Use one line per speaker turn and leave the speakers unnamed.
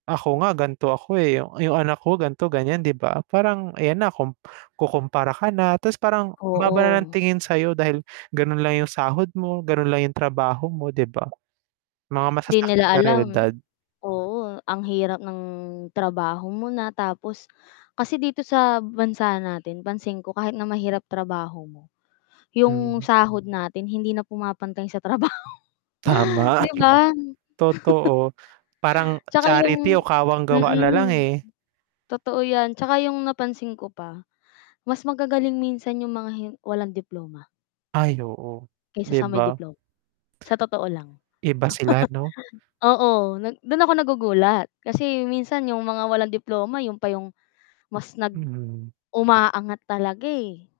"Ako nga gan'to ako, eh, yung yung anak ko gan'to, ganyan." 'di ba? Parang ayan na kum kukumpara ka na, ta's parang ang baba na ng
Oo.
tingin sa'yo dahil gano'n lang yung sahod mo, gano'n lang yung trabaho mo 'di ba? Mga
'Di nila
masasakit na
alam
reyalidad.
oo, ang hirap ng trabaho mo na tapos kasi dito sa bansa natin pansin ko kahit na mahirap trabaho mo, yung
Hmm.
sahod natin hindi na pumapantay sa trabaho,
Tama, at
'di
yu
ba?
Totoo, parang
'Tsaka
charity o
yung
kawang-gawa nalang,
mm,
eh.
totoo yan 'tsaka yung napansin ko pa, mas magagaling minsan yung mga hi walang diploma.
Ay oo,
Kaysa
'di
sa may
ba?
diploma, sa totoo lang.
Iba sila 'no?
Oo, nag do'n ako nagugulat kasi minsan yung mga walang diploma 'yun pa yung mas nag
Mhm.
umaangat talaga, eh.